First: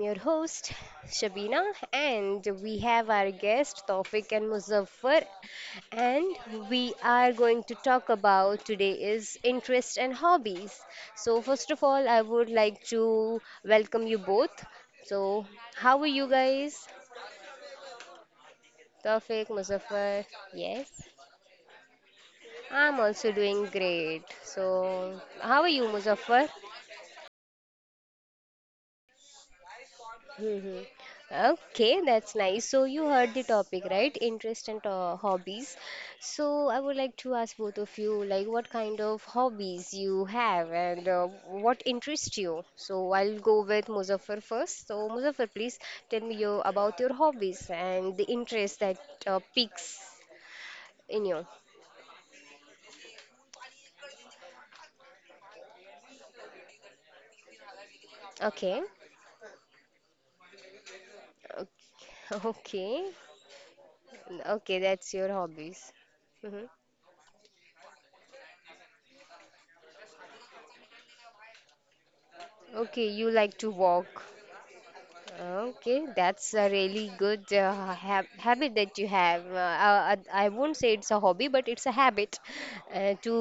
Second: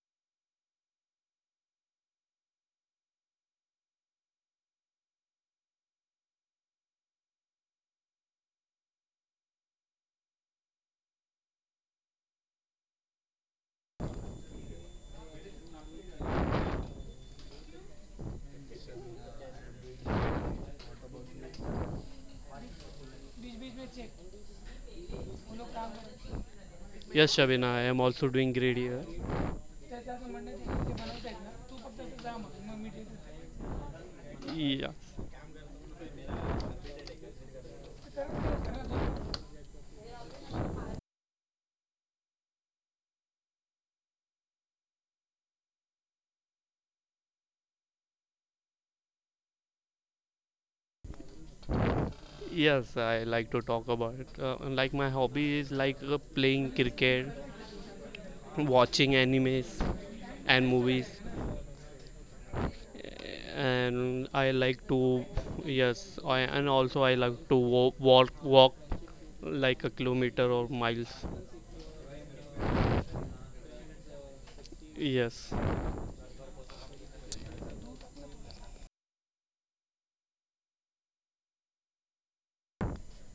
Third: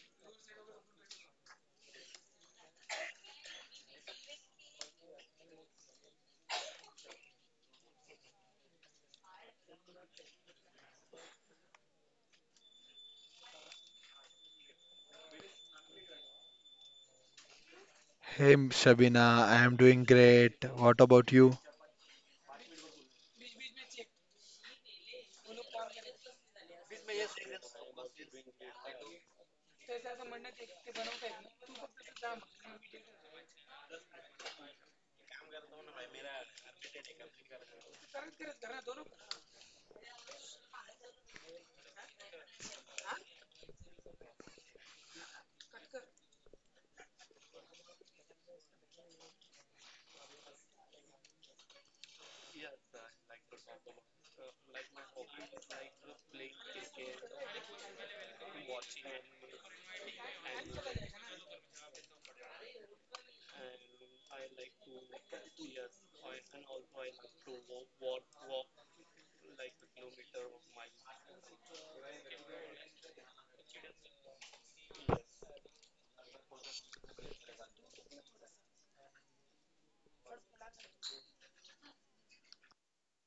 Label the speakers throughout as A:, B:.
A: your host, Shabina, and we have our guest, Tawfiq and Muzaffar. And we are going to talk about today is interest and hobbies. So, first of all, I would like to welcome you both. So, how are you guys?
B: Hey Sabina, I
A: Tawfiq,
B: am doing
A: Muzaffar,
B: great.
A: yes.
B: What about you?
A: I'm also doing great. So, how are you, Muzaffar?
C: Yes, Shabina, I am also doing great here.
A: Hmm. Okay, that's nice. So you heard the topic, right? Interest and
C: Yeah.
A: hobbies. So I would like to ask both of you, like, what kind of hobbies you have and what interests you? So I'll go with Muzaffar first. So Muzaffar, please tell me your about your hobbies and the interest that piques in you.
C: Yes, I like to talk about it. My hobby is playing cricket,
A: Okay.
C: watching animes and movies,
A: Okay. Okay,
C: and I
A: okay,
C: like
A: that's your
C: to
A: hobbies.
C: yes,
A: Hmm.
C: and also I like to walk like a kilometer or miles.
A: Okay, you like to walk.
C: Yes,
A: Okay, that's a really good habit that you have. I won't say it's a hobby, but it's a habit to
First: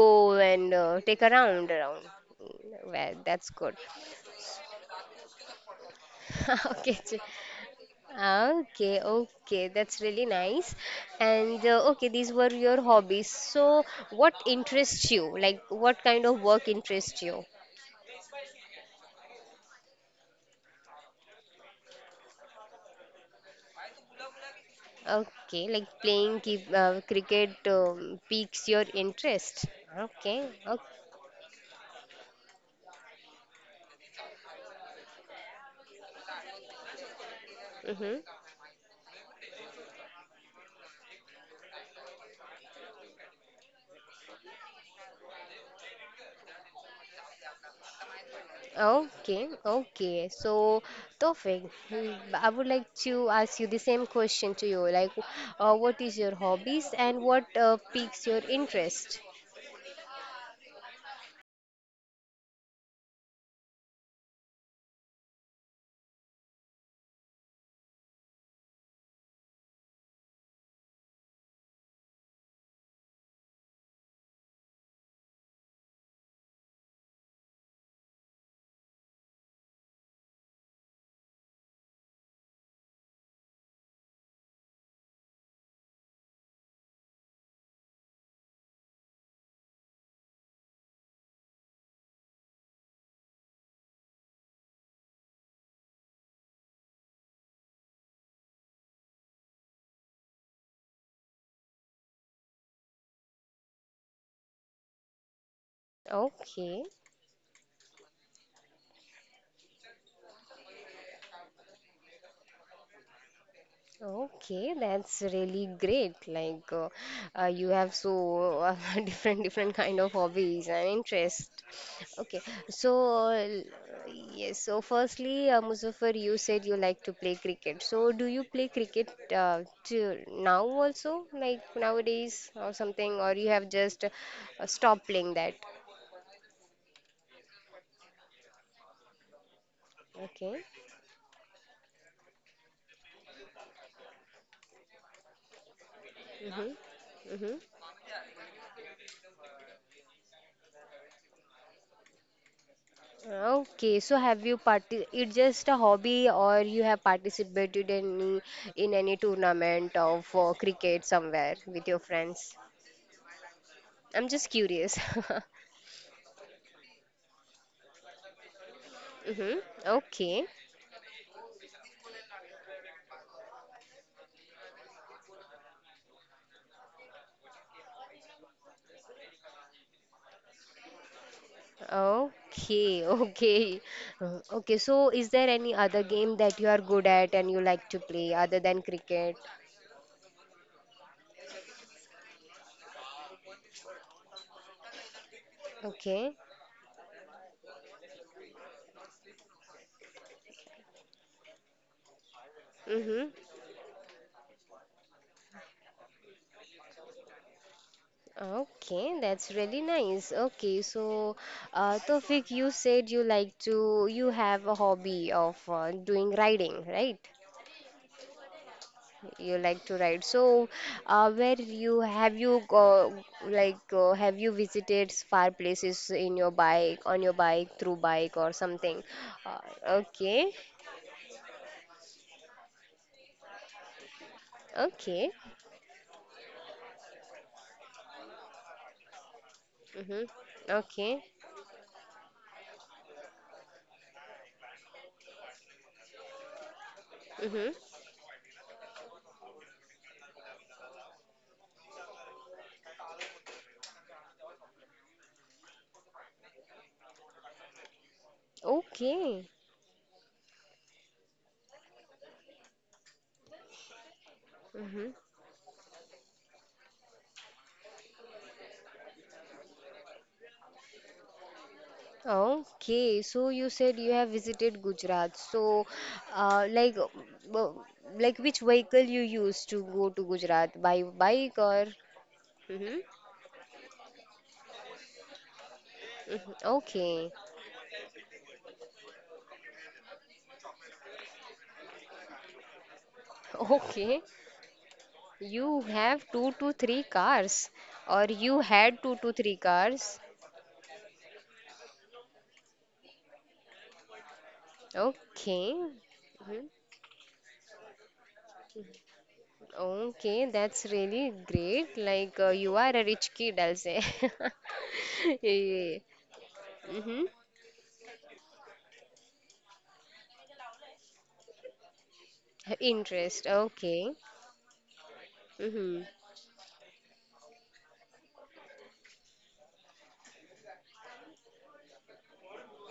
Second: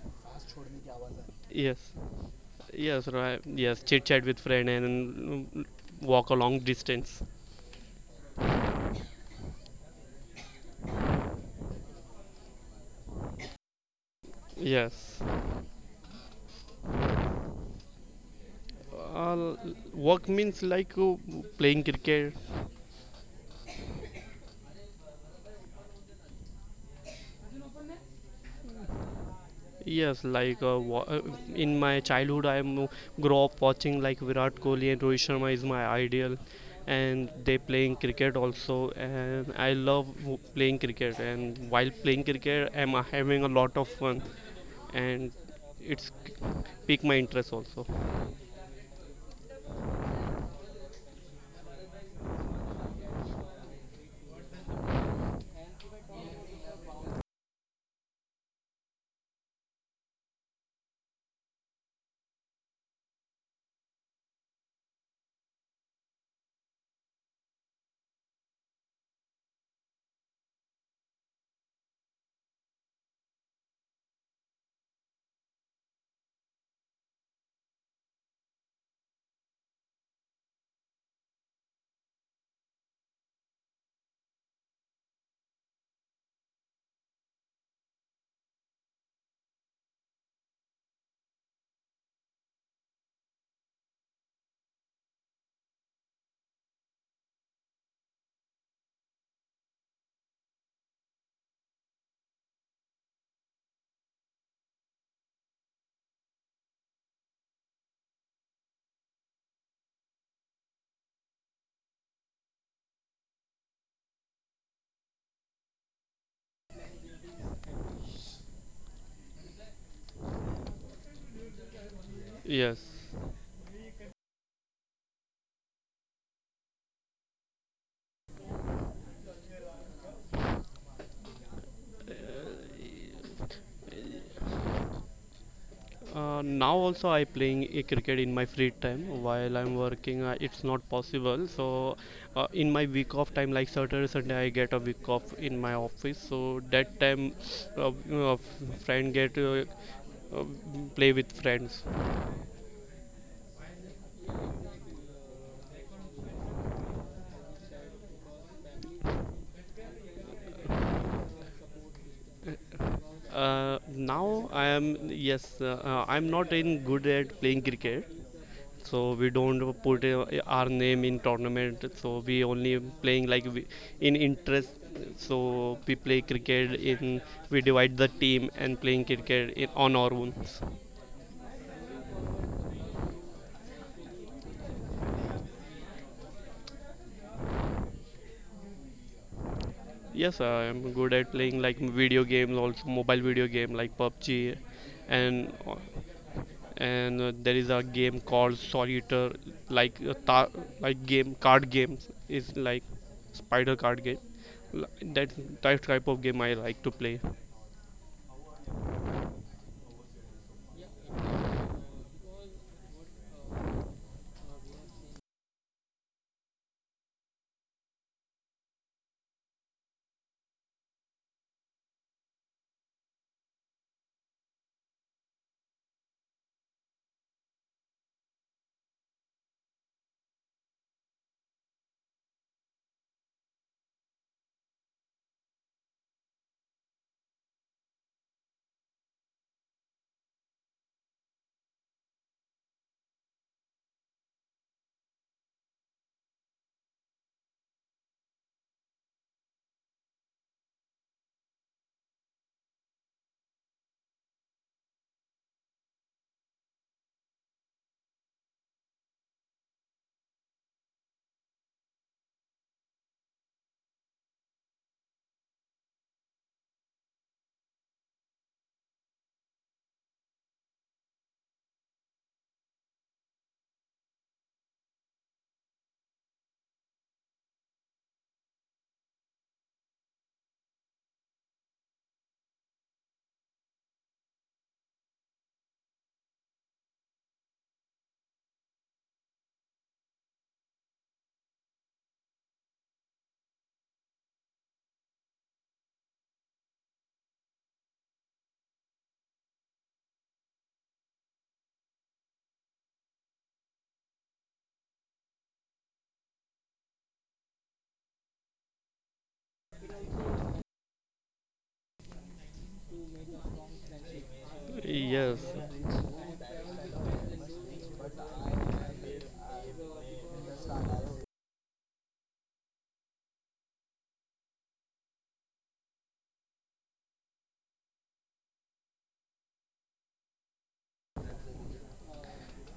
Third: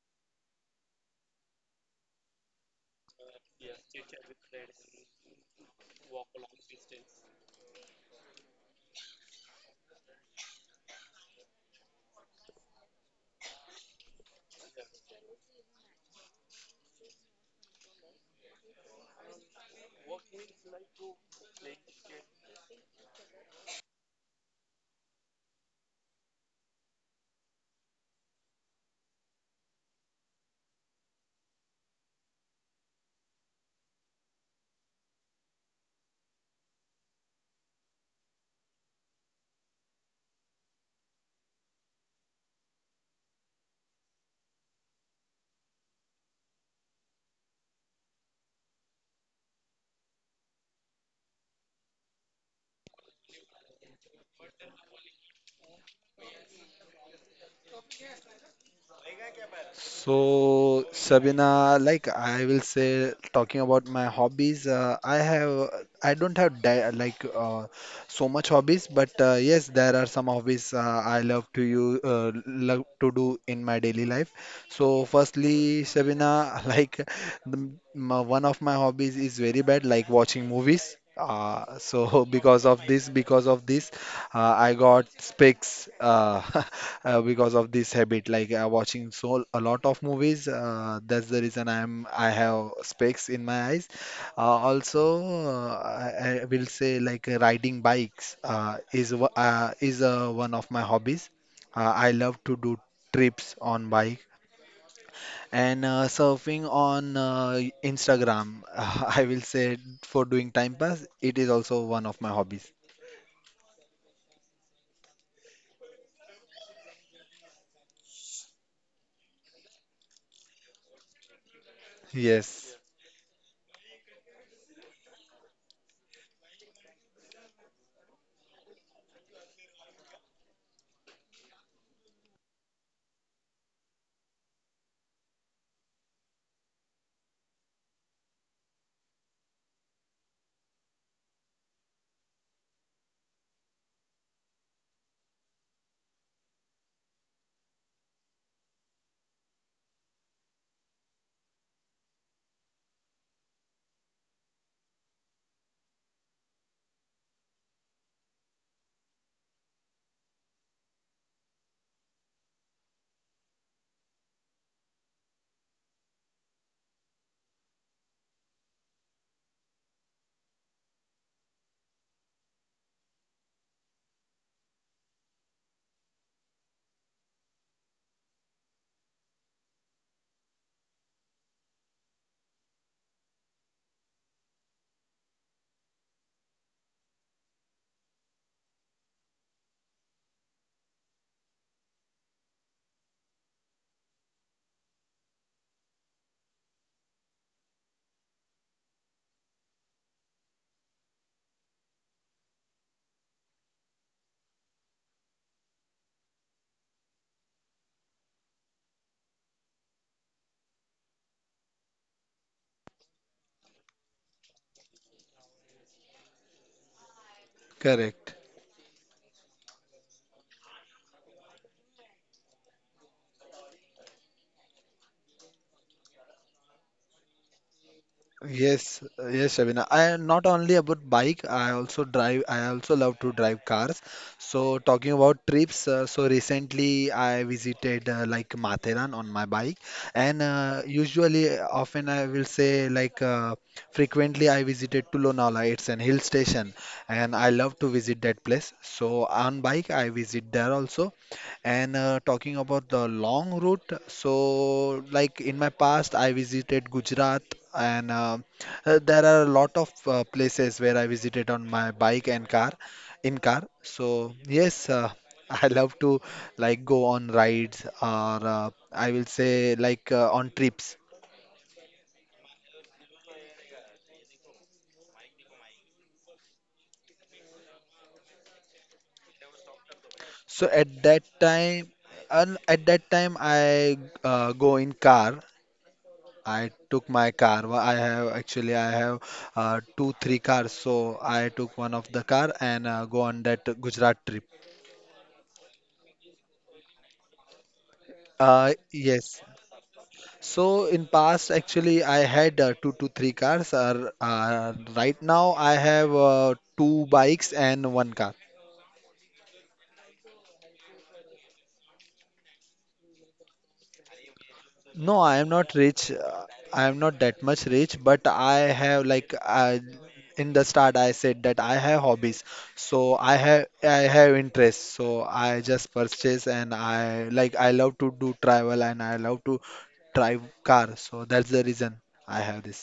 A: go and take a round
C: yes,
A: around.
C: yes,
A: Well,
C: right.
A: that's good.
C: Yes, chit chat with friend and walk a long
A: Okay, ch-
C: distance.
A: okay, okay, that's really nice. And okay, these were your hobbies. So, what interests
C: Yes.
A: you? Like, what kind of work interests you?
C: Uh, work means playing cricket.
A: Okay, like playing cricket piques your interest.
C: Yes,
A: Okay,
C: like uh,
A: okay.
C: wa- uh, in my childhood, grew up watching like Virat Kohli, and Rohit Sharma is my ideal, and they playing
A: Mm-hmm.
C: cricket also, and I love playing cricket. And while playing cricket, I'm having a lot of fun, and it's pique my interest also.
A: Okay, okay. So, Tofik, I would like to ask you the same question to you. Like, what is your hobbies and what piques your interest?
B: So, Sabina, like I will say, talking about my hobbies, I have, I don't have di like so much hobbies, but yes, there are some hobbies I love to you love to do in my daily life. So, firstly, Sabina, like one of my hobbies is very bad, like watching movies. So because of this, I got specs. Because of this habit like watching so a lot of movies, that's the reason I have specs in my eyes. Also, I will say like riding bikes is one of my hobbies. I love to do trips on bike and surfing
A: Okay.
B: on instagram I will say for doing time pass, it is also one of my hobbies.
A: Okay, that's really great. Like you have so different different kind of hobbies and interest. Okay,
B: Yes.
A: so
C: Yes.
A: yes. So firstly, Muzaffar, you said you like to play cricket. So do you play cricket to now also, like nowadays or something, or you have just stopped playing that?
C: Now also I playing a cricket in my free time. While I'm working, uh,
A: Okay.
C: it's not possible. So in my week off time, like Saturday, Sunday, I get a week off in my office.
A: Mm-hmm.
C: So that time,
A: Mm-hmm.
C: uh, uh, friend get uh, play with friends.
A: Okay, so have you parti it's just a hobby or you have participated in any tournament of cricket somewhere with your friends? I'm
C: Now
A: just
C: I
A: curious.
C: am yes, I'm not in good at playing cricket. So we
A: Mm-hmm.
C: don't put
A: Okay.
C: our name in tournament, so we only playing like we, in interest, so we play cricket in, we divide the team and playing cricket in, on our own.
A: Okay, okay. Okay, so is there any other game that you are good at and you like to play other than cricket?
C: Yes, I am good at playing like video games also, mobile video game like PUBG, and
A: Okay.
C: there is a game called solitaire, like uh, ta- like game card games is like
A: Mm-hmm.
C: spider card game. L- that type of game I like to play.
A: Okay, that's really nice. Okay, so Tofik, you said you have a hobby of doing riding, right?
B: Correct.
A: You like to ride. So, where you have you go, like have you visited far places on your bike, through bike or something?
B: Yes, Shabina. I
A: Okay,
B: not only about bike, I also drive. I also love to drive cars. So talking
A: okay,
B: about trips, so recently I visited like Matheran on my bike,
A: mm-hmm.
B: and
A: Okay,
B: usually, often I will say like frequently I visited to Lonavala. It's an hill station, and I love to
A: mm-hmm.
B: visit that place. So on bike I visit there also, and talking about the long route, so like in my past, I visited Gujarat, and there
A: Okay.
B: are a lot of places where I visited on my bike and car, in car. So yes,
A: Mm-hmm.
B: I love to like go on rides, or I will say like on trips.
A: Okay, so you said you have visited Gujarat. So, like, w- like which vehicle you use to go to
B: So
A: Gujarat? By
B: at that
A: bike or?
B: time, and at
A: Hmm.
B: that time I uh, go in car I took
A: Okay,
B: my car. I have, actually, I have two three cars, so I took one of the car and go on that
A: okay.
B: Gujarat trip.
A: You have two to three cars, or you had two to
B: Yes.
A: three cars.
B: So in past, actually, I had two to three cars. Right now,
A: Okay.
B: I have
A: Mhm.
B: two bikes and one car.
A: Okay, that's really great. Like, you are a rich kid, I'll say.
B: No, I
C: Yes.
B: am not
A: Yeah.
B: rich. I am
A: hmm
B: not that much rich, but I have like in the start I said that I have hobbies. So
A: Interest, okay.
B: I have interests. So I just
A: Mm-hmm.
B: purchase and I love to do travel, and I love to drive car. So that's the reason I have this.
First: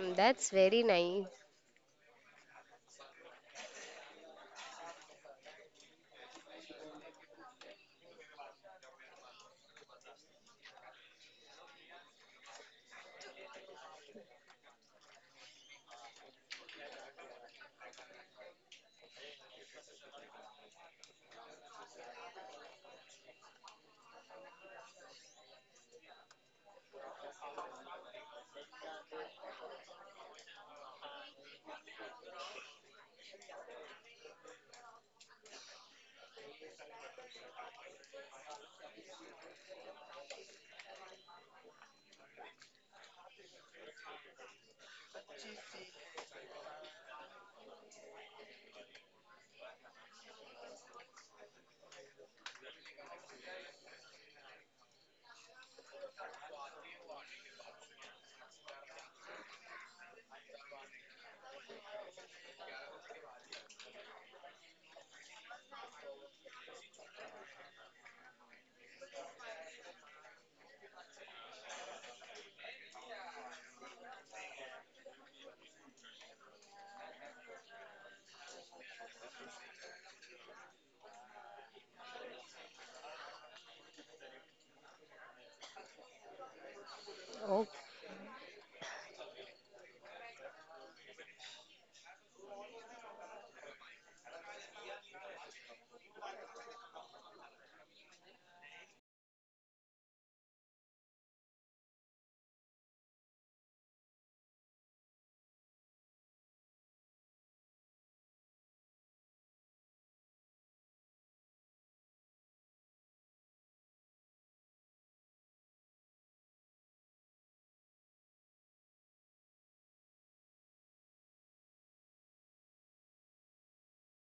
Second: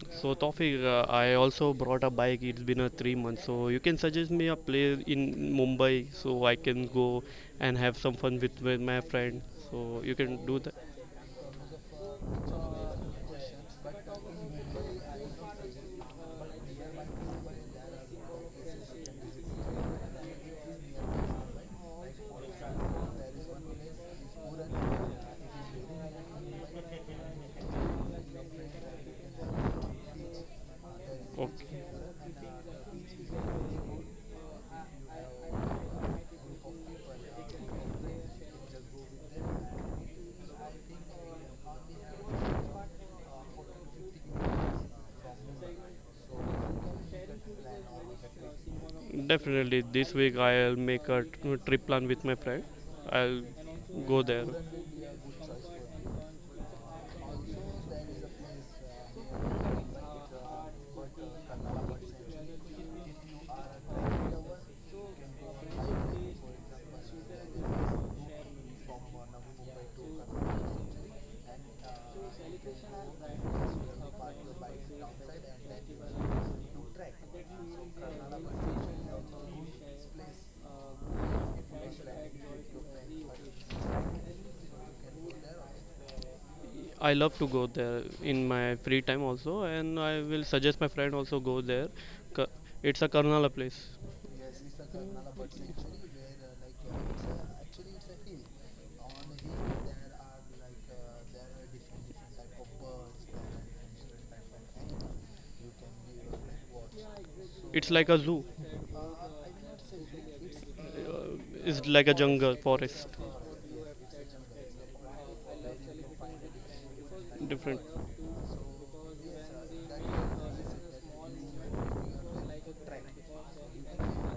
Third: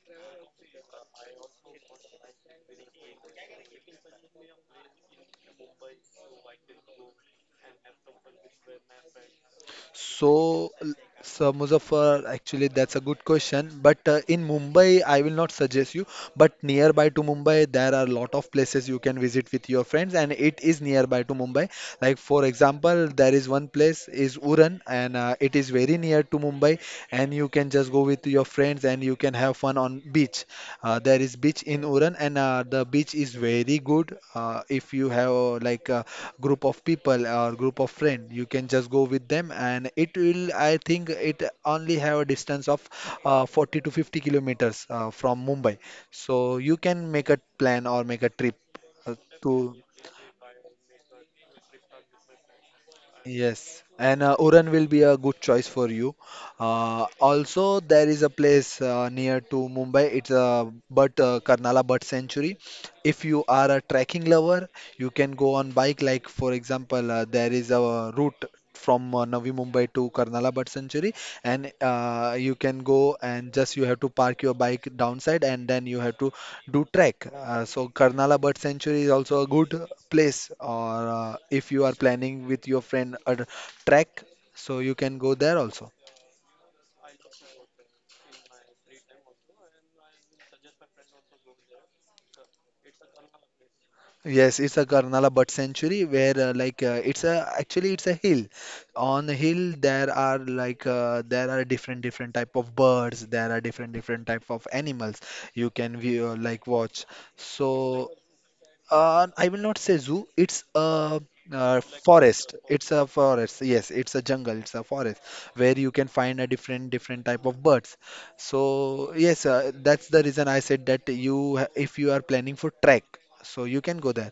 A: Mm,
C: So
A: That's
C: Tawfiq,
A: very nice.
C: I also brought a bike. It's been a 3 months, so you can suggest me a place in Mumbai so I can go and have some fun with my friend. So you can do
B: So,
C: that.
B: l- so, Muzaffar, actually, that's a good question. But in Mumbai, I will not suggest you. But nearby to Mumbai, there are a lot of places you can visit with your friends, and it is nearby to Mumbai. Like for example, there is one place is Uran, and it is very near to Mumbai, and you can just go with your friends, and you can have fun on beach. There is beach in
C: Okay,
B: Uran, and the beach is very good. If you have like a group of people or group of friend, you can just go with them, and it will. I think it only have a distance of 40 to 50 kilometers from Mumbai, so you can make a plan or make a trip uh, to.
C: definitely. This week I'll make a trip plan with my friend. I'll
B: Yes, and
C: go there.
B: Uran will be a good choice for you. Also, there is a place near to Mumbai. It's a But Karnala Bird Sanctuary. If you are a trekking lover, you can go on bike. Like for example, there is a route from Navi Mumbai to Karnala Bird Sanctuary, and you can go and just you have to park your bike downside, and then you have to do trek. So Karnala Bird Sanctuary is also a good place, or if you are planning with your friend a trek, so you can go there also.
C: I love to go
A: Oh,
C: there in my free time also, and I will suggest my friend also go there. Ka- It's a Karnala place.
B: Yes, it's a Karnala Bird Sanctuary where like it's a actually it's a hill. On the hill there are like there are different different type of birds. There are different different type of animals you can view like watch.
C: It's like
B: So.
C: a zoo.
B: I will not say zoo. It's a
C: Is like a jungle
B: forest. It's
C: forest.
B: a forest. Yes, it's a jungle. It's a forest where you can find a different different type of
C: Different,
B: birds. So yes, that's the reason I said that you ha- if you are planning for trek, so you can go there.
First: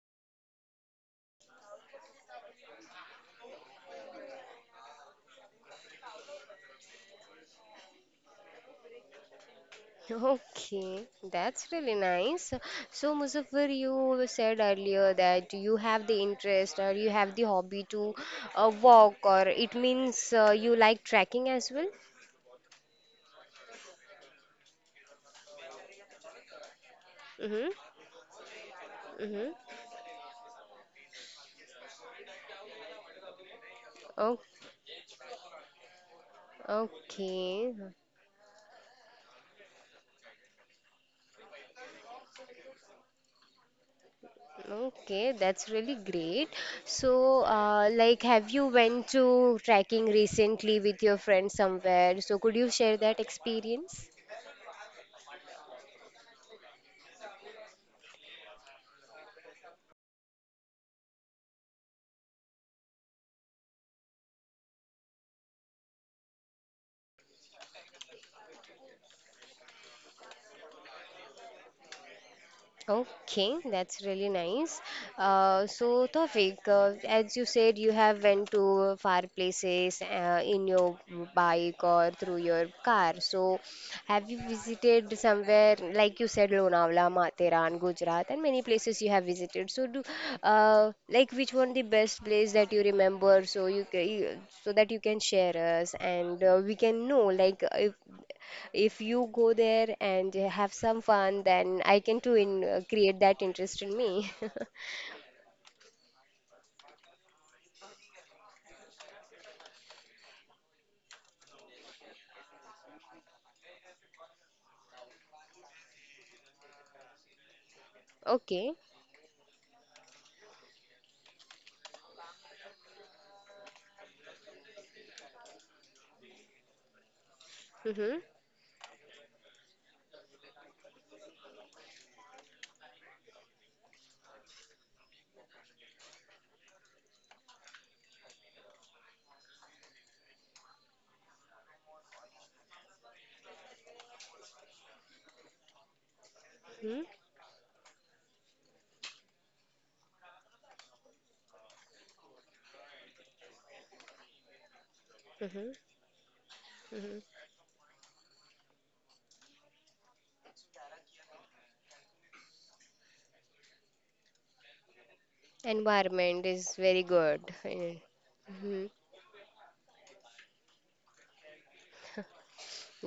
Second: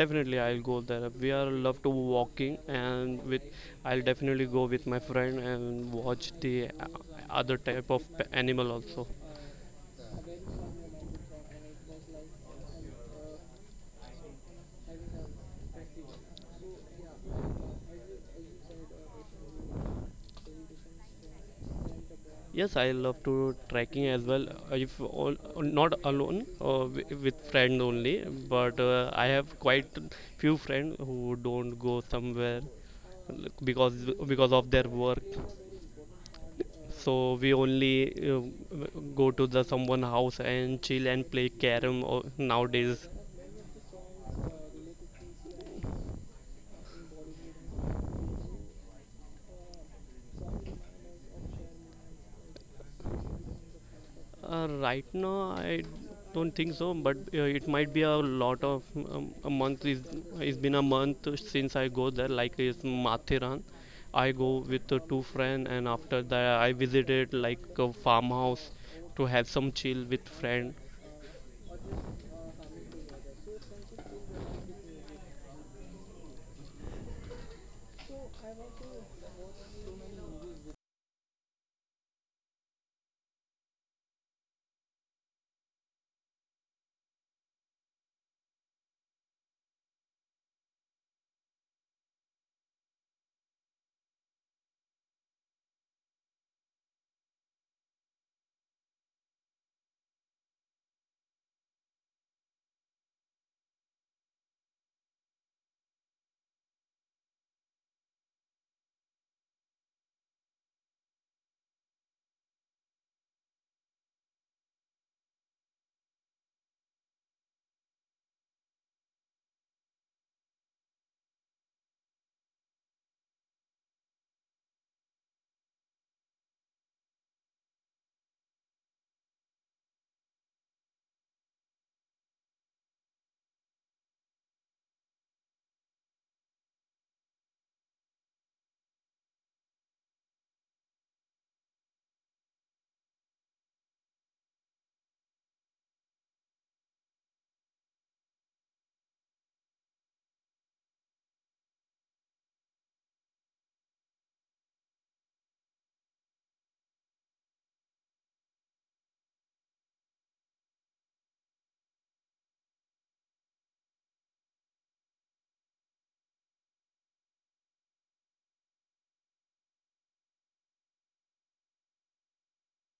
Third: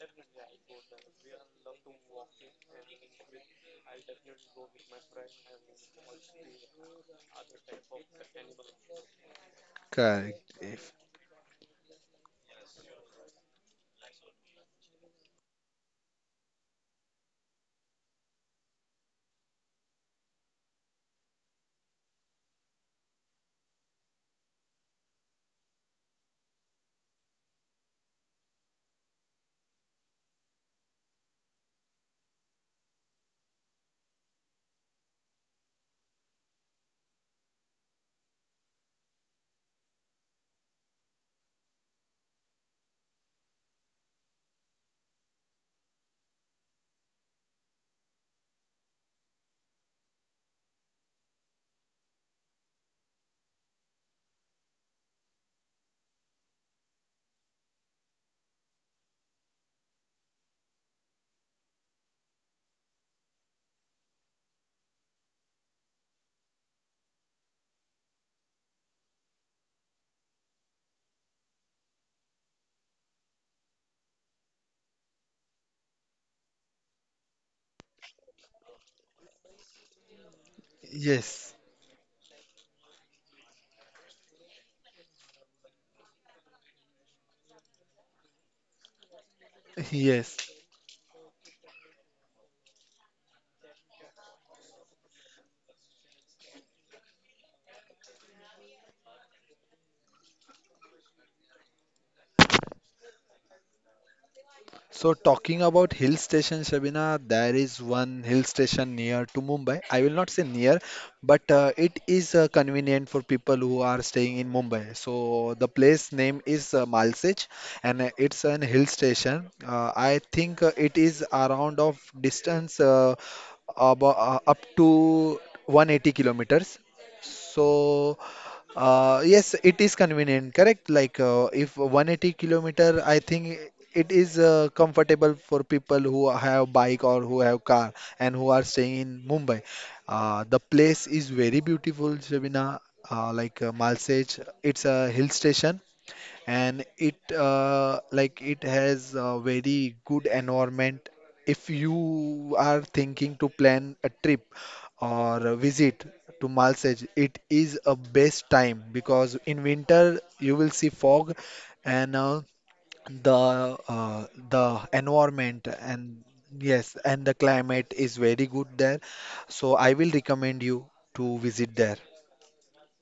C: definitely I'll go there. We are love to walking, and with, I'll definitely go with my friend and watch the uh, other type of animal also.
B: Correct. If,
A: okay. That's really nice. So, Muzaffar, you said earlier that you have the interest or you have the hobby to walk, or it means you like trekking as well?
C: Yes, I love to trekking as well. If all, Not alone, with
A: Mm-hmm.
C: friends only. But I have
A: Mm-hmm.
C: quite few friends who don't go somewhere because
A: Oh,
C: because of their work. So we
A: okay.
C: only go to the someone house and chill and play carom or, nowadays,
A: Okay, that's really great. So, like, have you went to trekking recently with your friend somewhere? So, could you share that experience?
C: right now I don't think so, but it might be a lot of, a month is, it's been a month since I go there. Like it's Mathiran, I go with the two friend, and after that I visited like a farmhouse to have some chill with friend.
A: Okay, that's really nice. So, Tawfiq, as you said, you have went to far places in your
B: Yes,
A: bike or through your car. So, have you visited somewhere like you said, Lonavala, Matheran, Gujarat, and many places you have visited? So, do
B: yes.
A: like which one the best place that you remember? So you so that you can share us, and we can know like if you go there and have some fun, then I can too create that interest in me.
B: So talking about hill station, Shabina, there is one hill station near to Mumbai. I will not say near, but it is convenient for people who are staying in Mumbai. So the place name is Malsej, and it's an
A: Okay.
B: hill station. I think it is around of distance about, up to 180 kilometers.
A: Mm-hmm.
B: So yes, it is convenient, correct? Like if 180 kilometer, I think it is comfortable for people who have bike or who have car, and who are staying in Mumbai. The place is very beautiful, Shabina. Like Malsej, it's a hill station, and
A: Mm-hmm.
B: it like it has a very good environment if you are thinking to plan a trip or a
A: Mm-hmm.
B: visit to Malsej.
A: Mm-hmm.
B: It is a best time because in winter you will see fog, and the environment. And
A: Environment is
B: yes,
A: very
B: and the
A: good. Yeah.
B: climate is very good
A: Mm-hmm.
B: there, so I will recommend you to visit there.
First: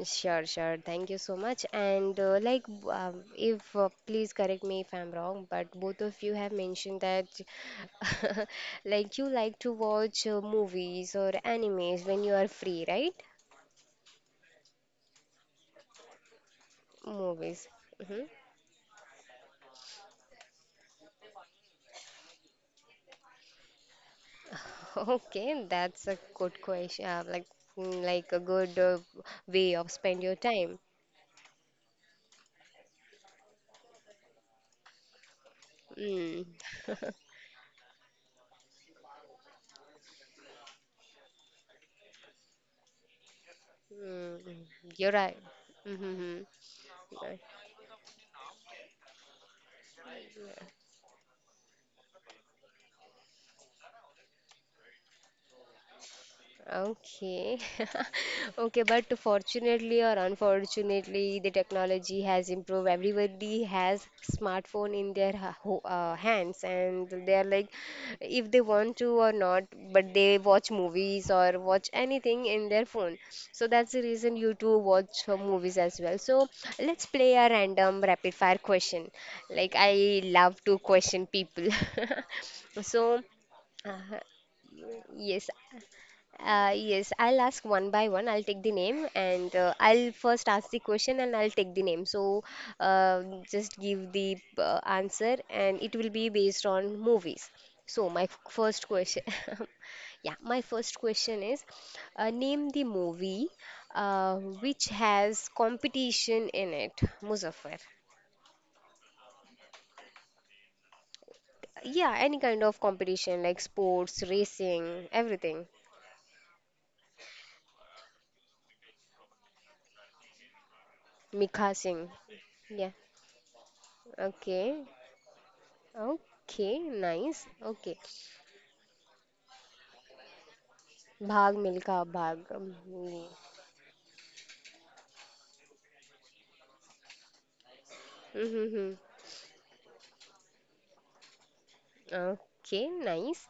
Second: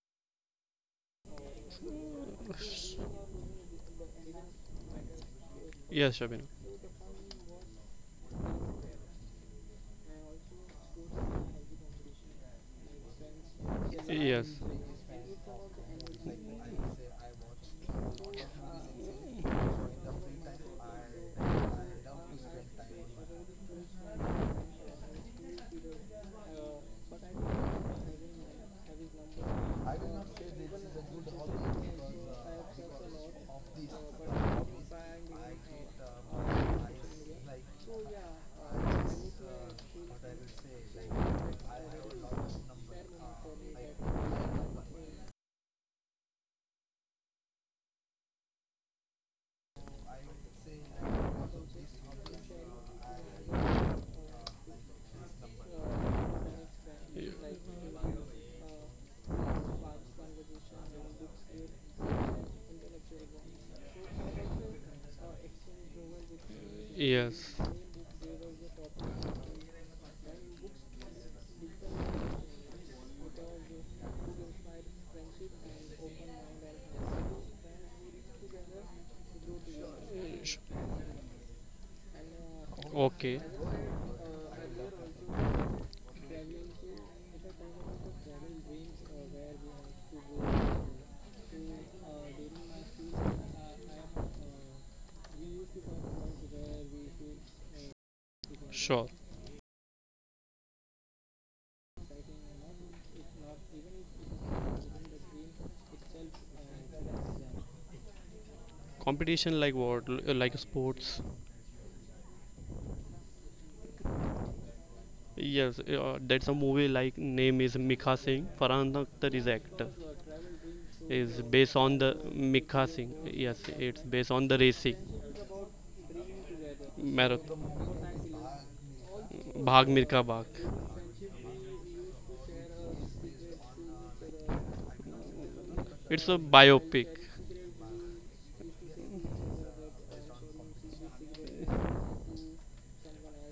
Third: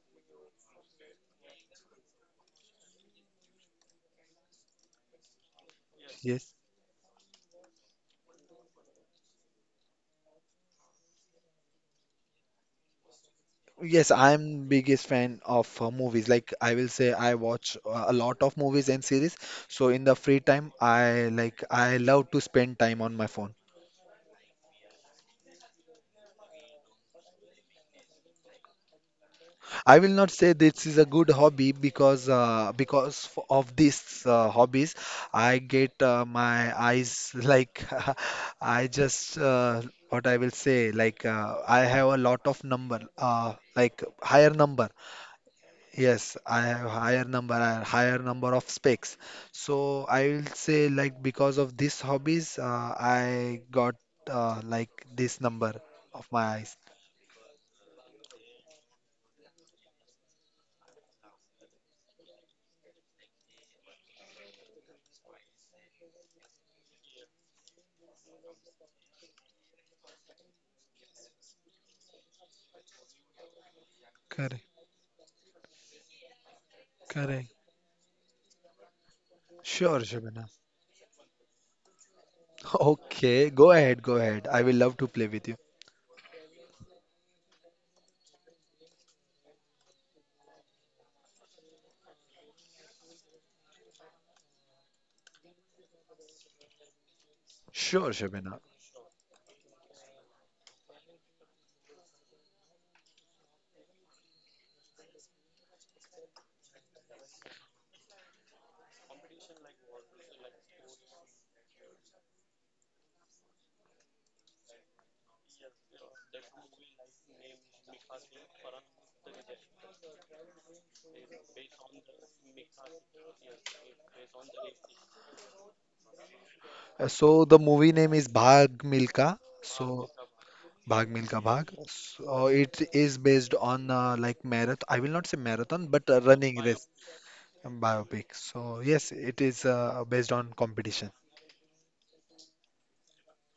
A: Sure, sure. Thank you so much. And like, if please correct me if I'm wrong, but both
C: Yes,
A: of you
C: Shabina.
A: have
B: Yes.
A: mentioned that like you like to watch movies or animes when you are free, right?
B: Yes,
C: Yes.
B: I'm biggest fan of movies. Like I will say, I
A: Movies.
B: watch a
A: Mm-hmm.
B: lot of movies and series. So in the free time, I love to spend time on my phone.
A: Okay, that's a good question. Like, like a good way of
B: I will
A: spend
B: not
A: your
B: say
A: time.
B: this is a good hobby because of these hobbies, I get
A: Mm.
B: my eyes like I just what I will say like I have a lot of number, like
A: Mm,
B: higher number.
A: you're right. Mm-hmm.
B: Yes,
A: Right.
B: I have higher number of specs. So I will say like because of these hobbies, I got like this number of my eyes.
A: Okay.
C: Yes.
A: Okay, but fortunately or unfortunately, the technology has improved. Everybody has smartphone in their hands, and they're
C: Yes.
A: like, if they want to or not, but they watch movies or watch anything in their phone. So that's the reason
B: Correct,
A: you two watch movies as well. So let's play
B: correct.
A: a random rapid fire question. Like
B: Sure,
A: I
B: Shabana.
C: Sh-
A: love to question people. So,
C: Okay.
B: Okay, go ahead, go
A: uh,
B: ahead. I will love to play with you.
A: yes, yes, I'll ask one by one. I'll take the name and I'll first ask the question and I'll take the name. So uh, just give the answer and it will be based on movies. So
B: Sure,
A: my
B: Shabana.
A: first
C: Sure.
A: question, yeah, my first question is name the movie which has competition in it, Muzaffar.
C: Competition like what? Like sports?
A: Yeah, any kind of competition like sports, racing, everything.
C: Yes. That's a movie like name is Mikha Singh. Farhan Akhtar is actor. Is
A: Mikha
C: based on
A: Singh.
C: the Mikha
A: Yeah,
C: Singh. Yes. It's based on the
A: okay.
C: racing
A: Okay,
B: So
A: nice.
B: the
C: marathon.
B: movie
A: Okay.
B: name is Bhag Milka.
C: Bhag
B: So
C: Mirka Bhag.
B: Bhag Milka
A: Bhag
B: Bhag.
A: Milka Bhag.
B: So
A: Um,
B: it is
A: ye.
B: based on like marathon. I will not say marathon, but
C: It's a
B: running race.
C: biopic.
B: Biopic. So
A: Mhm.
B: yes, it is based on competition.
A: Okay, nice.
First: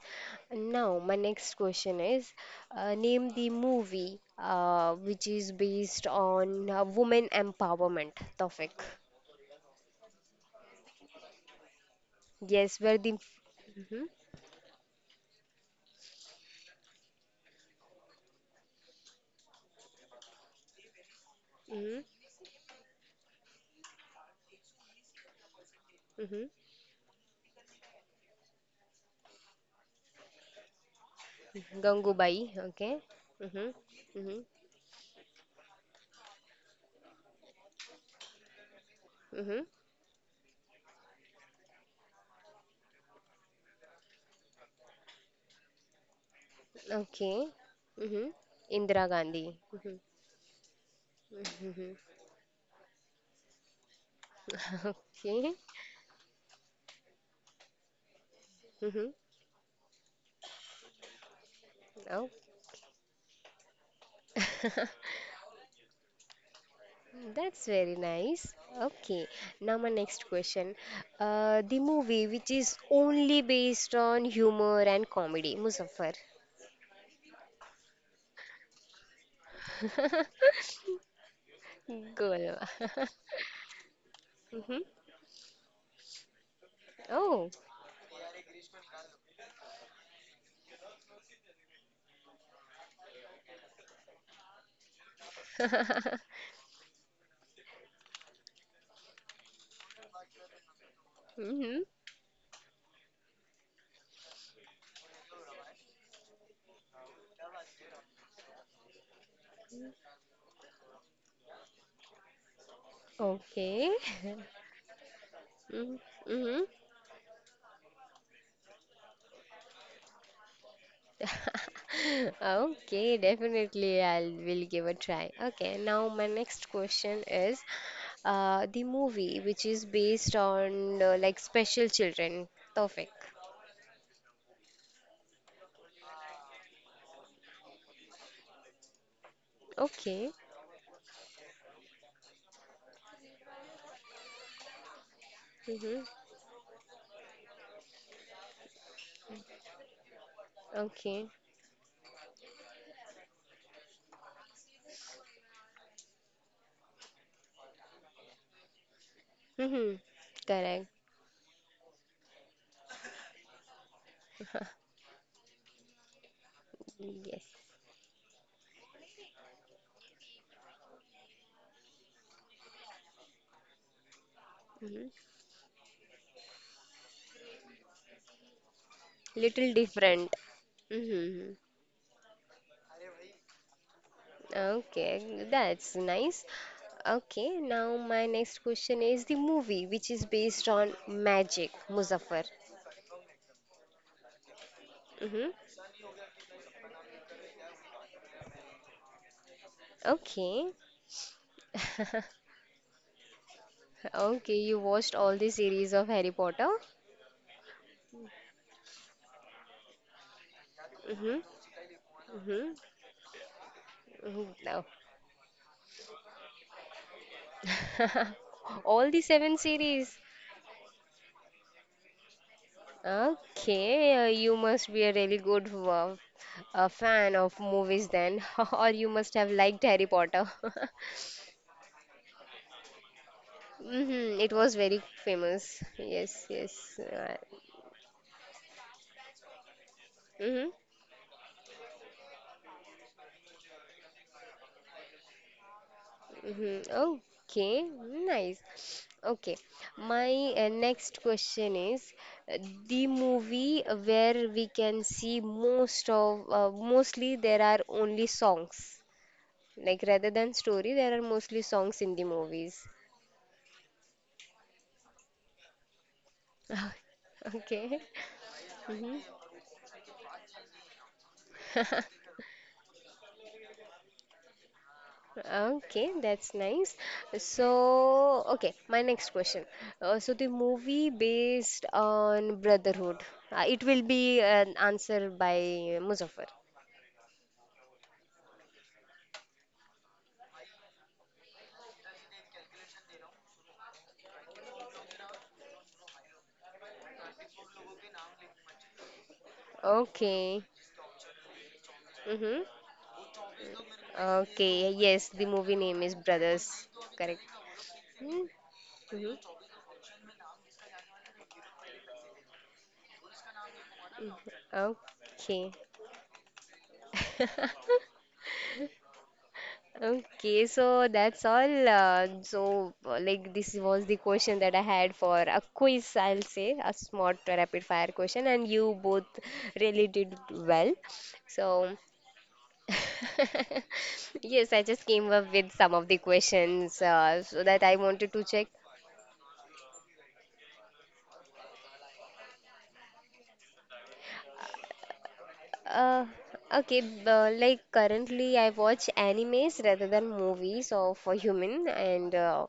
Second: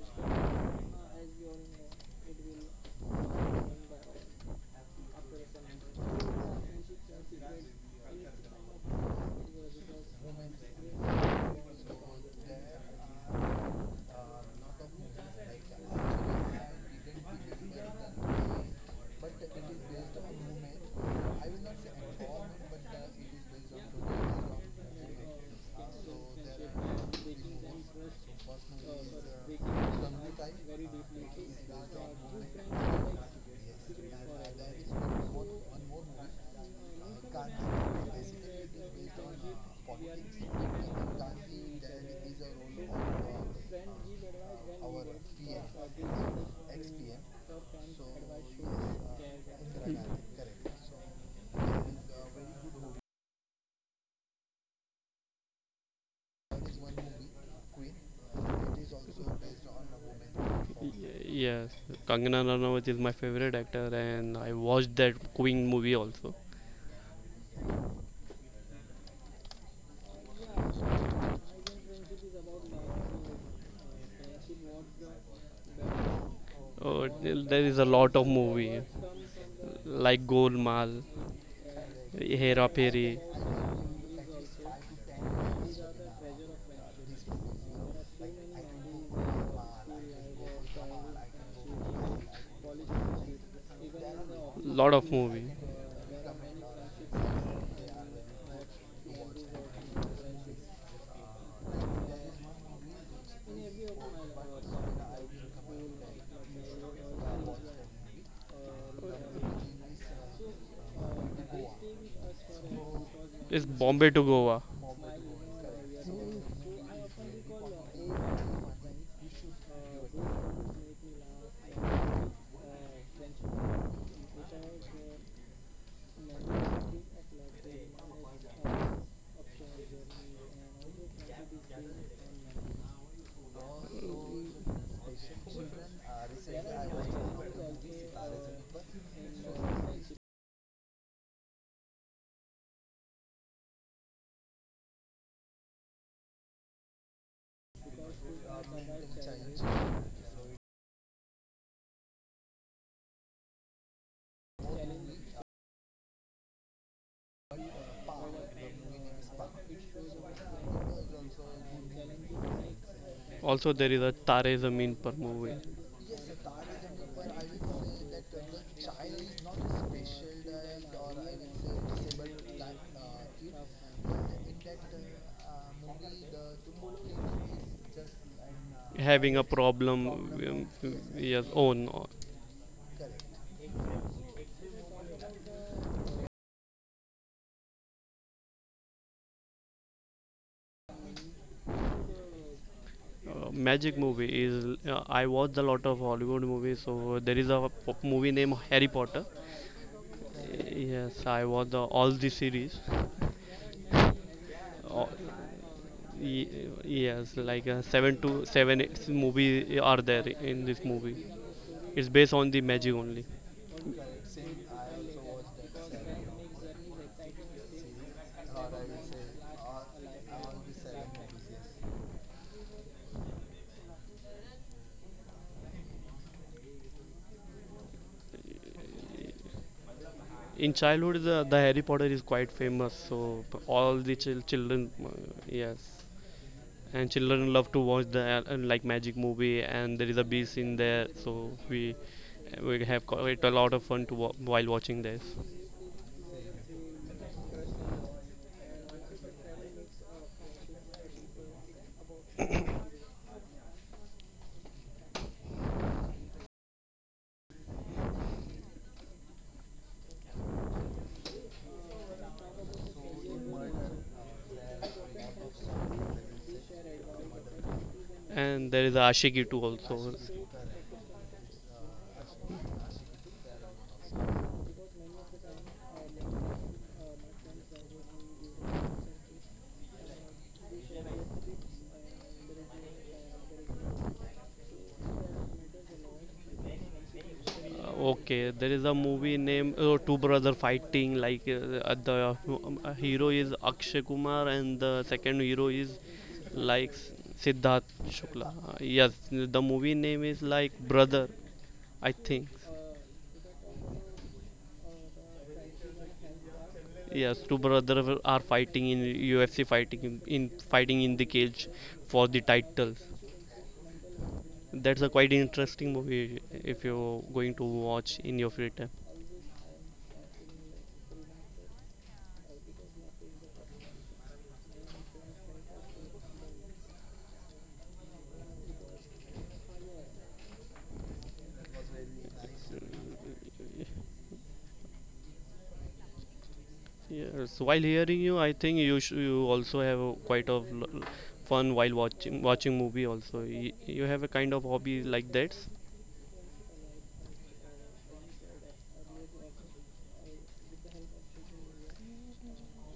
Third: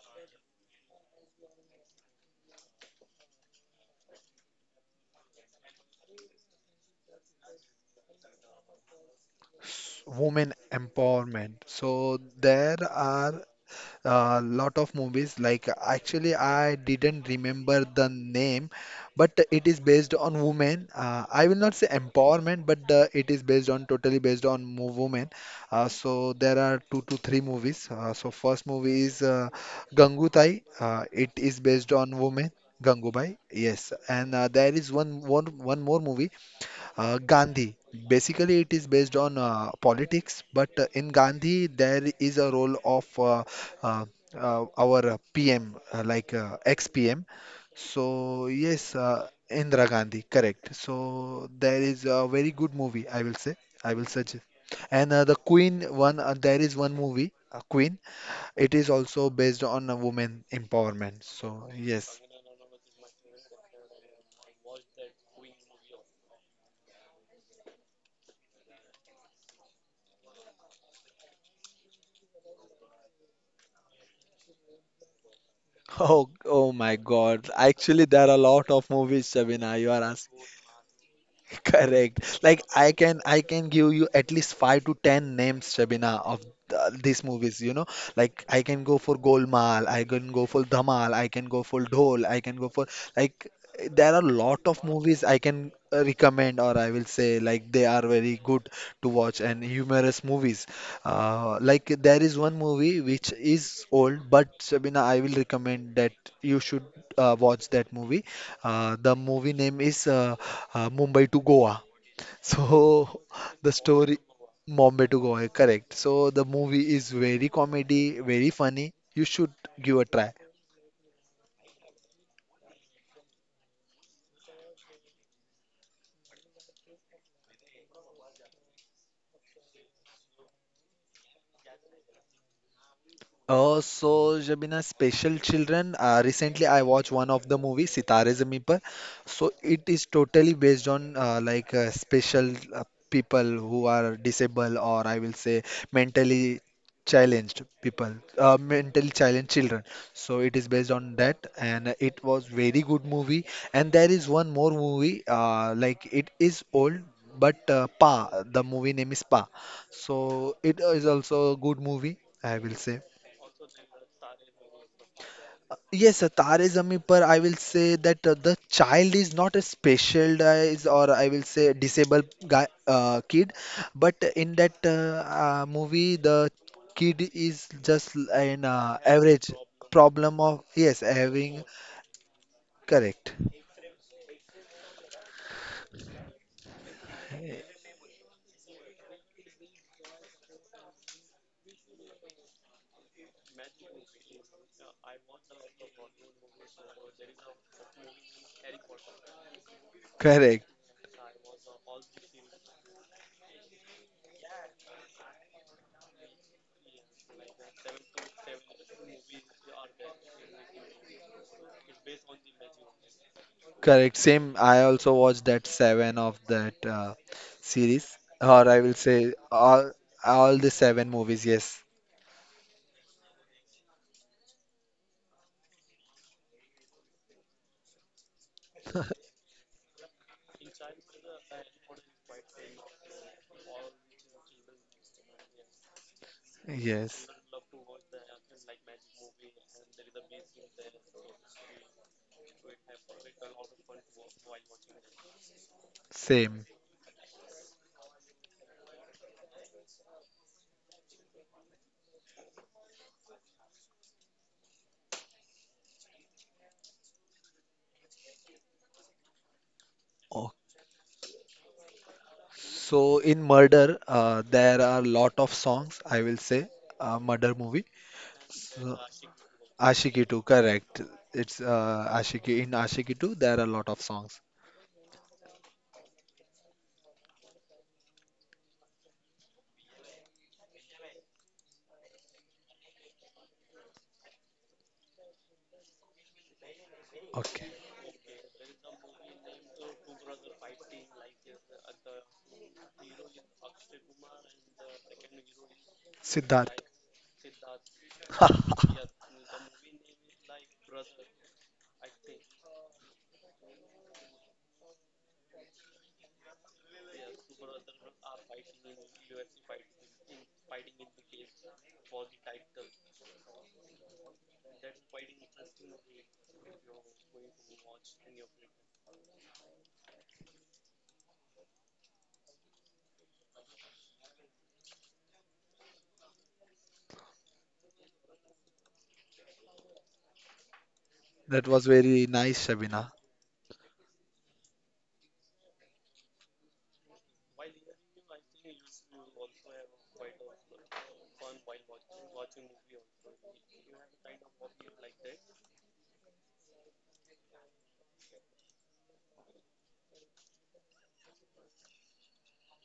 A: Now, my next question is name the movie which is based on women empowerment topic.
B: Women empowerment. So
A: Yes,
B: there
A: where the.
B: are
A: Mm-hmm,
B: a lot of movies. Like actually, I didn't remember the name, but it is based on women. I will not say
A: mm-hmm,
B: empowerment, but it is based on totally based on women. So
A: mm-hmm.
B: there are two to three movies. So first movie is Gangubai. It is based on
A: Gangubai,
B: women.
A: okay.
B: Gangubai,
A: Mm-hmm,
B: yes, and
A: mm-hmm,
B: there is one more movie, Gandhi. Basically, it is based on
A: mm-hmm.
B: politics, but in Gandhi, there is a role of uh, our PM, like ex-PM.
A: Okay. Mm-hmm.
B: So, yes,
A: Indira Gandhi.
B: Indira Gandhi, correct. So, there is a very good movie, I will say. I will suggest.
A: Mm-hmm.
B: And the
A: Okay.
B: Queen one, there is one movie, Queen. It is
A: Mm-hmm.
B: also based on a woman empowerment. So,
C: Yes,
B: yes.
C: Kangana Ranaut is my favorite actor, and I watched that Queen movie also.
A: That's very nice. Okay, now my next question. The movie which is only based on humor and comedy, Muzaffar.
B: Oh, oh my
C: Oh,
B: God.
C: there is a
B: Actually,
C: lot
B: there
C: of
B: are a lot
C: movie
B: of movies, Shabina. You are
C: like Golmaal,
B: correct. Like
A: Golwa.
C: Hera Feri,
B: I can give you at least
A: Hmm.
B: five to ten names, Shabina, of these
A: Oh.
B: movies. Like I can go for Golmaal, I can go for Dhamal, I can go for Dhol, I can go for like there are a lot of
C: lot of
B: movies I
C: movie.
B: can recommend, or I will say like they are very good to watch and humorous movies.
A: Hmm.
B: Like there is one movie which is old, but Shabina, I will recommend that you should watch that movie. The movie name is Mumbai to Goa. So
C: It's
B: the
A: Okay.
C: Bombay
B: story,
C: to Goa.
B: Bombay to Goa, correct. So the
A: Mm-hmm.
B: movie is very comedy, very funny. You should give a try.
A: Okay, definitely I'll will give a try. Okay, now my next question is the movie which is based on like special children, Tawfiq.
B: So Jabina, special children. Recently, I watched one of the movie Sitare Zameen Par. So it is
A: Okay.
B: totally based on like special people who are disabled, or I will say
A: Mm-hmm.
B: mentally challenged people, mentally challenged children. So it is based on
A: Okay.
B: that, and it was very good movie. And there is one more movie. Like it is old, but Pa. The movie name is Pa.
A: Mm-hmm.
B: So it
A: Correct.
B: is also a good movie, I will say.
C: Also, there is a Tare Zameen Par movie.
B: Yes, Tare Zameen Par, I
A: Yes.
B: will say that the child is not a specialized, or I will say disabled guy, kid, but in that
A: Mm-hmm.
B: movie, the kid is just an
C: Having a
B: average
A: Little
C: problem,
A: different.
B: problem of, yes,
C: yes,
A: Mm-hmm.
B: having,
C: own.
B: correct,
A: Okay, that's nice. Okay, now my next question is the movie which is based on magic, Muzaffar.
C: Magic movie is, I
A: Mm-hmm.
C: watched a lot of Hollywood movies. So there is a movie named Harry Potter.
B: correct,
A: Okay.
C: Yes, I watched all the series.
A: Okay, you
C: All,
A: watched all the series of Harry
C: y-
A: Potter?
C: yes, like 7 to 7, 8 movie are there in this movie.
A: Mm-hmm.
C: It's based on the
A: Mm-hmm.
C: magic only.
B: correct. Same,
A: No.
B: I also watched that seven of that series, or I will
A: All the
B: say
A: seven series.
B: all the seven movies, yes,
A: Okay, you must be a really good a fan of movies then, or you must have liked Harry Potter.
C: In childhood, the Harry Potter is quite famous. So all the
A: Mm-hmm. It was
C: children,
A: very famous.
C: yes,
A: Yes, yes.
C: and
B: yes,
C: children love to watch the like magic movie, and there is a beast
A: Mm-hmm.
C: in there, so we have quite a lot of fun to while watching this.
B: same.
A: Hmm. Okay, nice. Okay, my next question is uh, the movie where we can see mostly there are only songs. Like rather than story, there are mostly songs in the movies.
B: So in Murder, there are lot of songs, I will say, Murder movie.
A: Okay.
C: And there is
B: So,
C: Ashiki too, also.
B: Aashiqui 2, correct. It's Aashiqui. In Aashiqui 2, there are a lot of songs.
A: Okay, that's nice. So, okay, my next question. So the movie based on Brotherhood. It will be an answer by Muzaffar.
B: Okay.
C: Okay, there is a movie named two brother fighting, like the hero is Akshay Kumar, and the second hero is
B: Siddharth.
C: like Siddharth Shukla. Yes, the movie name is like
A: Okay.
C: Brother, I think.
A: Mm-hmm. Okay. Yes, the movie name is Brothers.
C: Yes,
A: Correct.
C: two brothers are fighting in UFC,
A: Mm-hmm.
C: fighting in fighting in the cage for the titles. That's a quite
A: Okay.
C: interesting movie if you're going to watch in your free time.
A: Okay, so that's all. So, like, this was the question that I had for a quiz, I'll say, a smart rapid fire question, and you both really did well. So,
B: That was very nice, Shabina.
A: yes, I just came up with some of the questions
C: Yes,
A: so
C: while
A: that I
C: hearing
A: wanted
C: you,
A: to
C: I
A: check.
C: think you you also have a quite of fun while watching movie also. You have a kind of hobby like that?
A: Uh, okay, like currently I watch animes rather than movies of a human and uh,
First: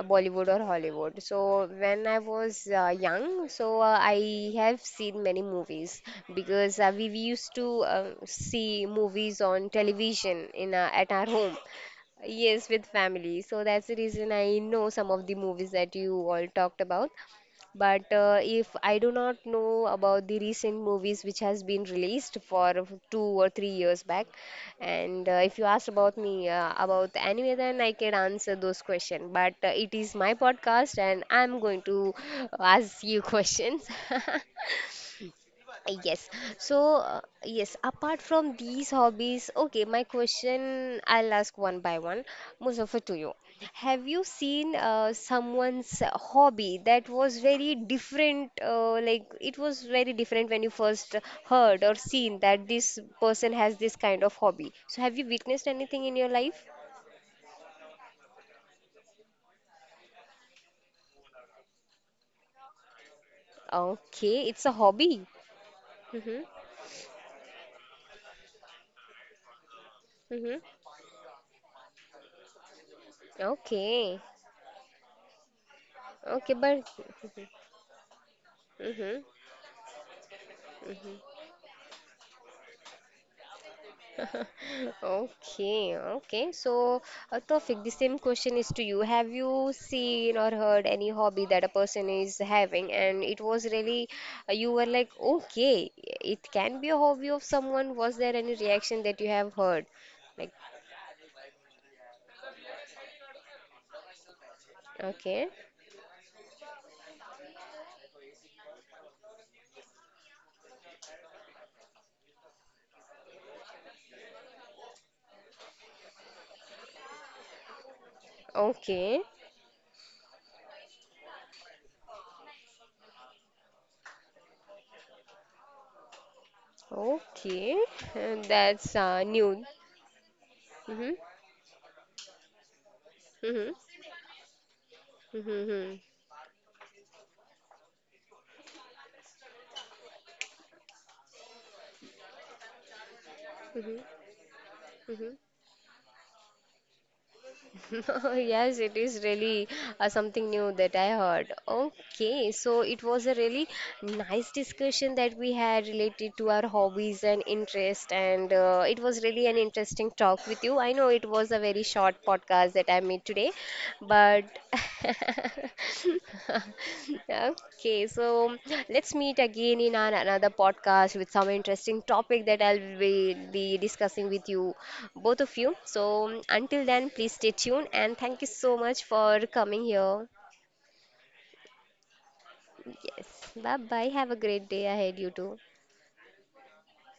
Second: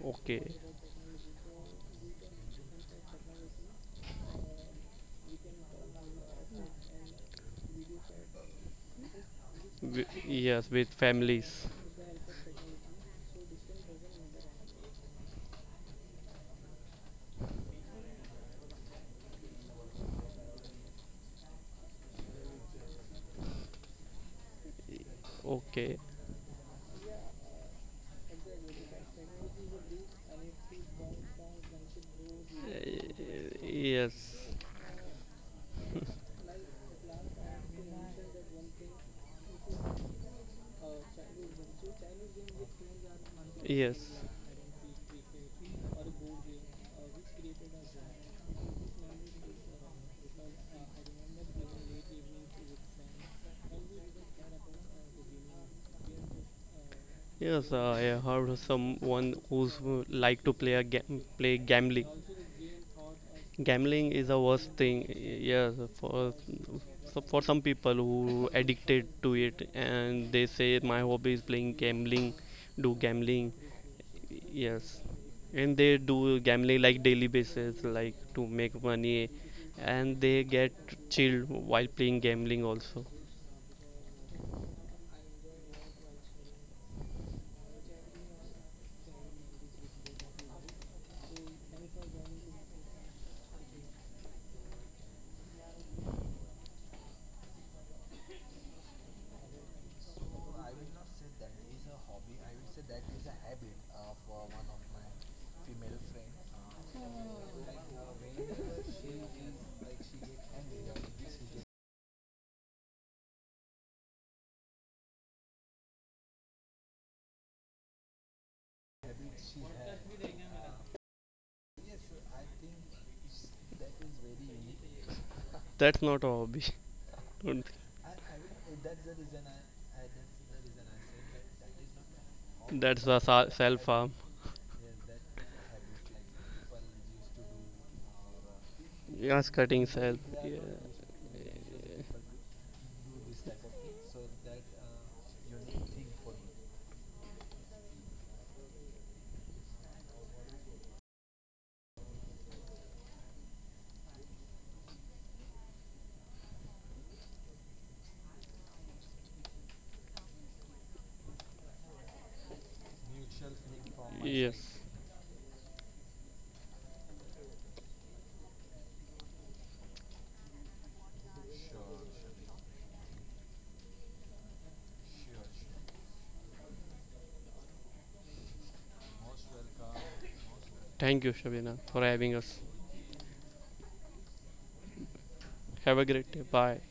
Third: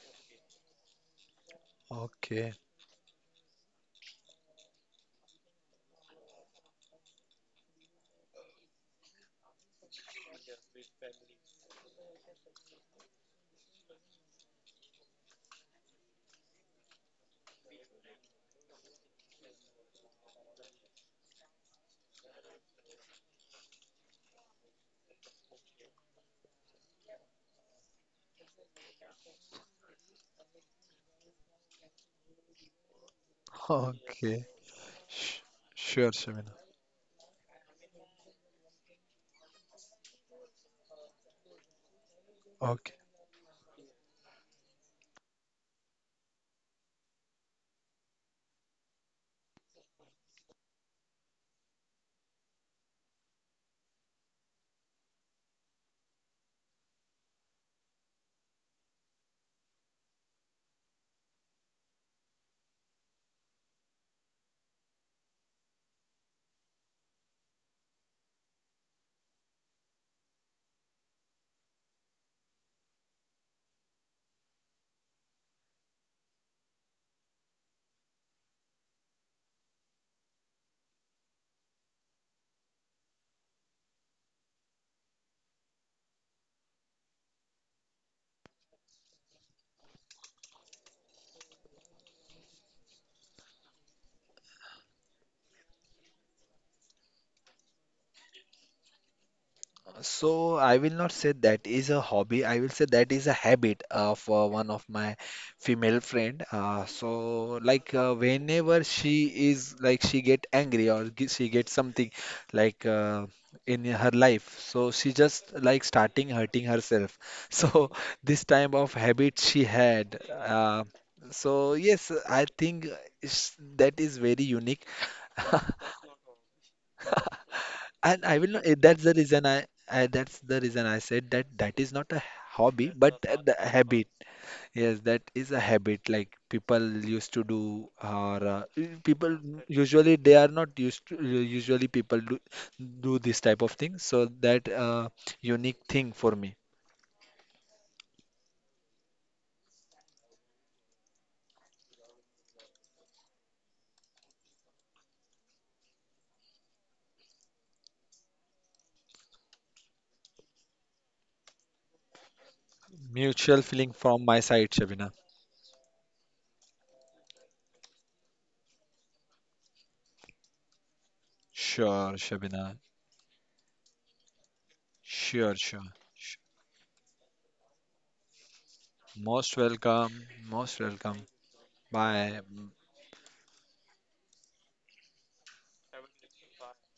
A: uh,
C: Okay.
A: Bollywood or Hollywood. So when I
B: Okay.
A: was young, so I have seen many movies because we used to see movies on television in
C: Yes, with
A: at our home.
C: families.
A: Yes, with family. So that's the reason I know some of the movies that you all talked about. But if I do not know about the recent movies which has been released for 2 or 3 years back, and if you ask about
C: Okay.
A: me about anime, then I can answer those questions. But it is my podcast, and I'm going to ask you questions.
C: Uh, yes.
B: Okay. Sh-
A: Yes.
B: sure, Shabina.
A: So, yes, apart from these hobbies, okay, my question I'll ask one by one. Muzaffar, to
B: Okay.
A: you. Have you
C: Yes,
A: seen someone's hobby that was very different, like it was very different when you first heard or seen that this person has this kind of hobby? So, have you witnessed anything in your life?
C: yes. I heard someone who's like to play a play gambling. Gambling
A: Okay,
C: is the
A: it's a
C: worst
A: hobby.
C: thing. Yes,
A: Mm-hmm.
C: for so for some people who addicted to it, and
A: Mm-hmm.
C: they say my hobby is playing gambling, do gambling.
A: Okay.
C: Yes, and they
A: Okay,
C: do
A: but.
C: gambling like daily basis, like to make
A: Mm-hmm.
C: money, and they get chilled while playing gambling also.
A: Okay, okay. So, Tawfiq, the same question is to you. Have you seen or heard any hobby that a person is having, and it was really, you were like, okay, it can be a hobby of someone. Was there any reaction that you have heard? Like,
B: So I will not say that is a hobby. I will say that is a habit of one of my
A: okay,
B: female friend. So like whenever she is like she get angry or she get something like in her life, so she just like starting hurting herself. So this type of
A: okay,
B: habit she had. So yes, I think that is very unique.
C: That's not a hobby.
A: okay.
B: And I will not.
A: That's
B: That's the
A: new.
B: reason I. That's the reason
A: Mm-hmm,
B: I said that that is not a hobby,
C: That's the
B: but
A: mm-hmm,
B: the
C: cell
B: habit.
C: farm.
B: Yes, that
A: mm-hmm,
B: is a
A: mm-hmm.
B: habit. Like people used to do, or people
C: Yes, cutting cell.
B: usually they are
C: Yeah.
B: not used to. Usually people do this type of thing. So that
A: Mm-hmm.
B: unique thing for me.
A: Yes, it is really something new that I heard. Okay, so it was a really nice discussion that we had related to our hobbies and interest, and it was really an interesting talk with you. I know it was a very short podcast that I made today,
B: Mutual feeling
A: but
B: from my side,
C: Yes.
B: Shabina.
A: okay, so let's meet again in another podcast with some
B: Sure,
A: interesting topic
B: Shabina.
A: that I'll be discussing with you both
B: Sure,
A: of you,
B: sure.
A: so
B: Sh-
A: until then please stay tuned and thank you so much for
B: Most
A: coming here.
B: welcome. Most welcome.
C: Thank you, Shabina, for
B: Bye.
C: having us.
A: Yes, bye bye, have a great day ahead. You too.
C: Have a great day. Bye.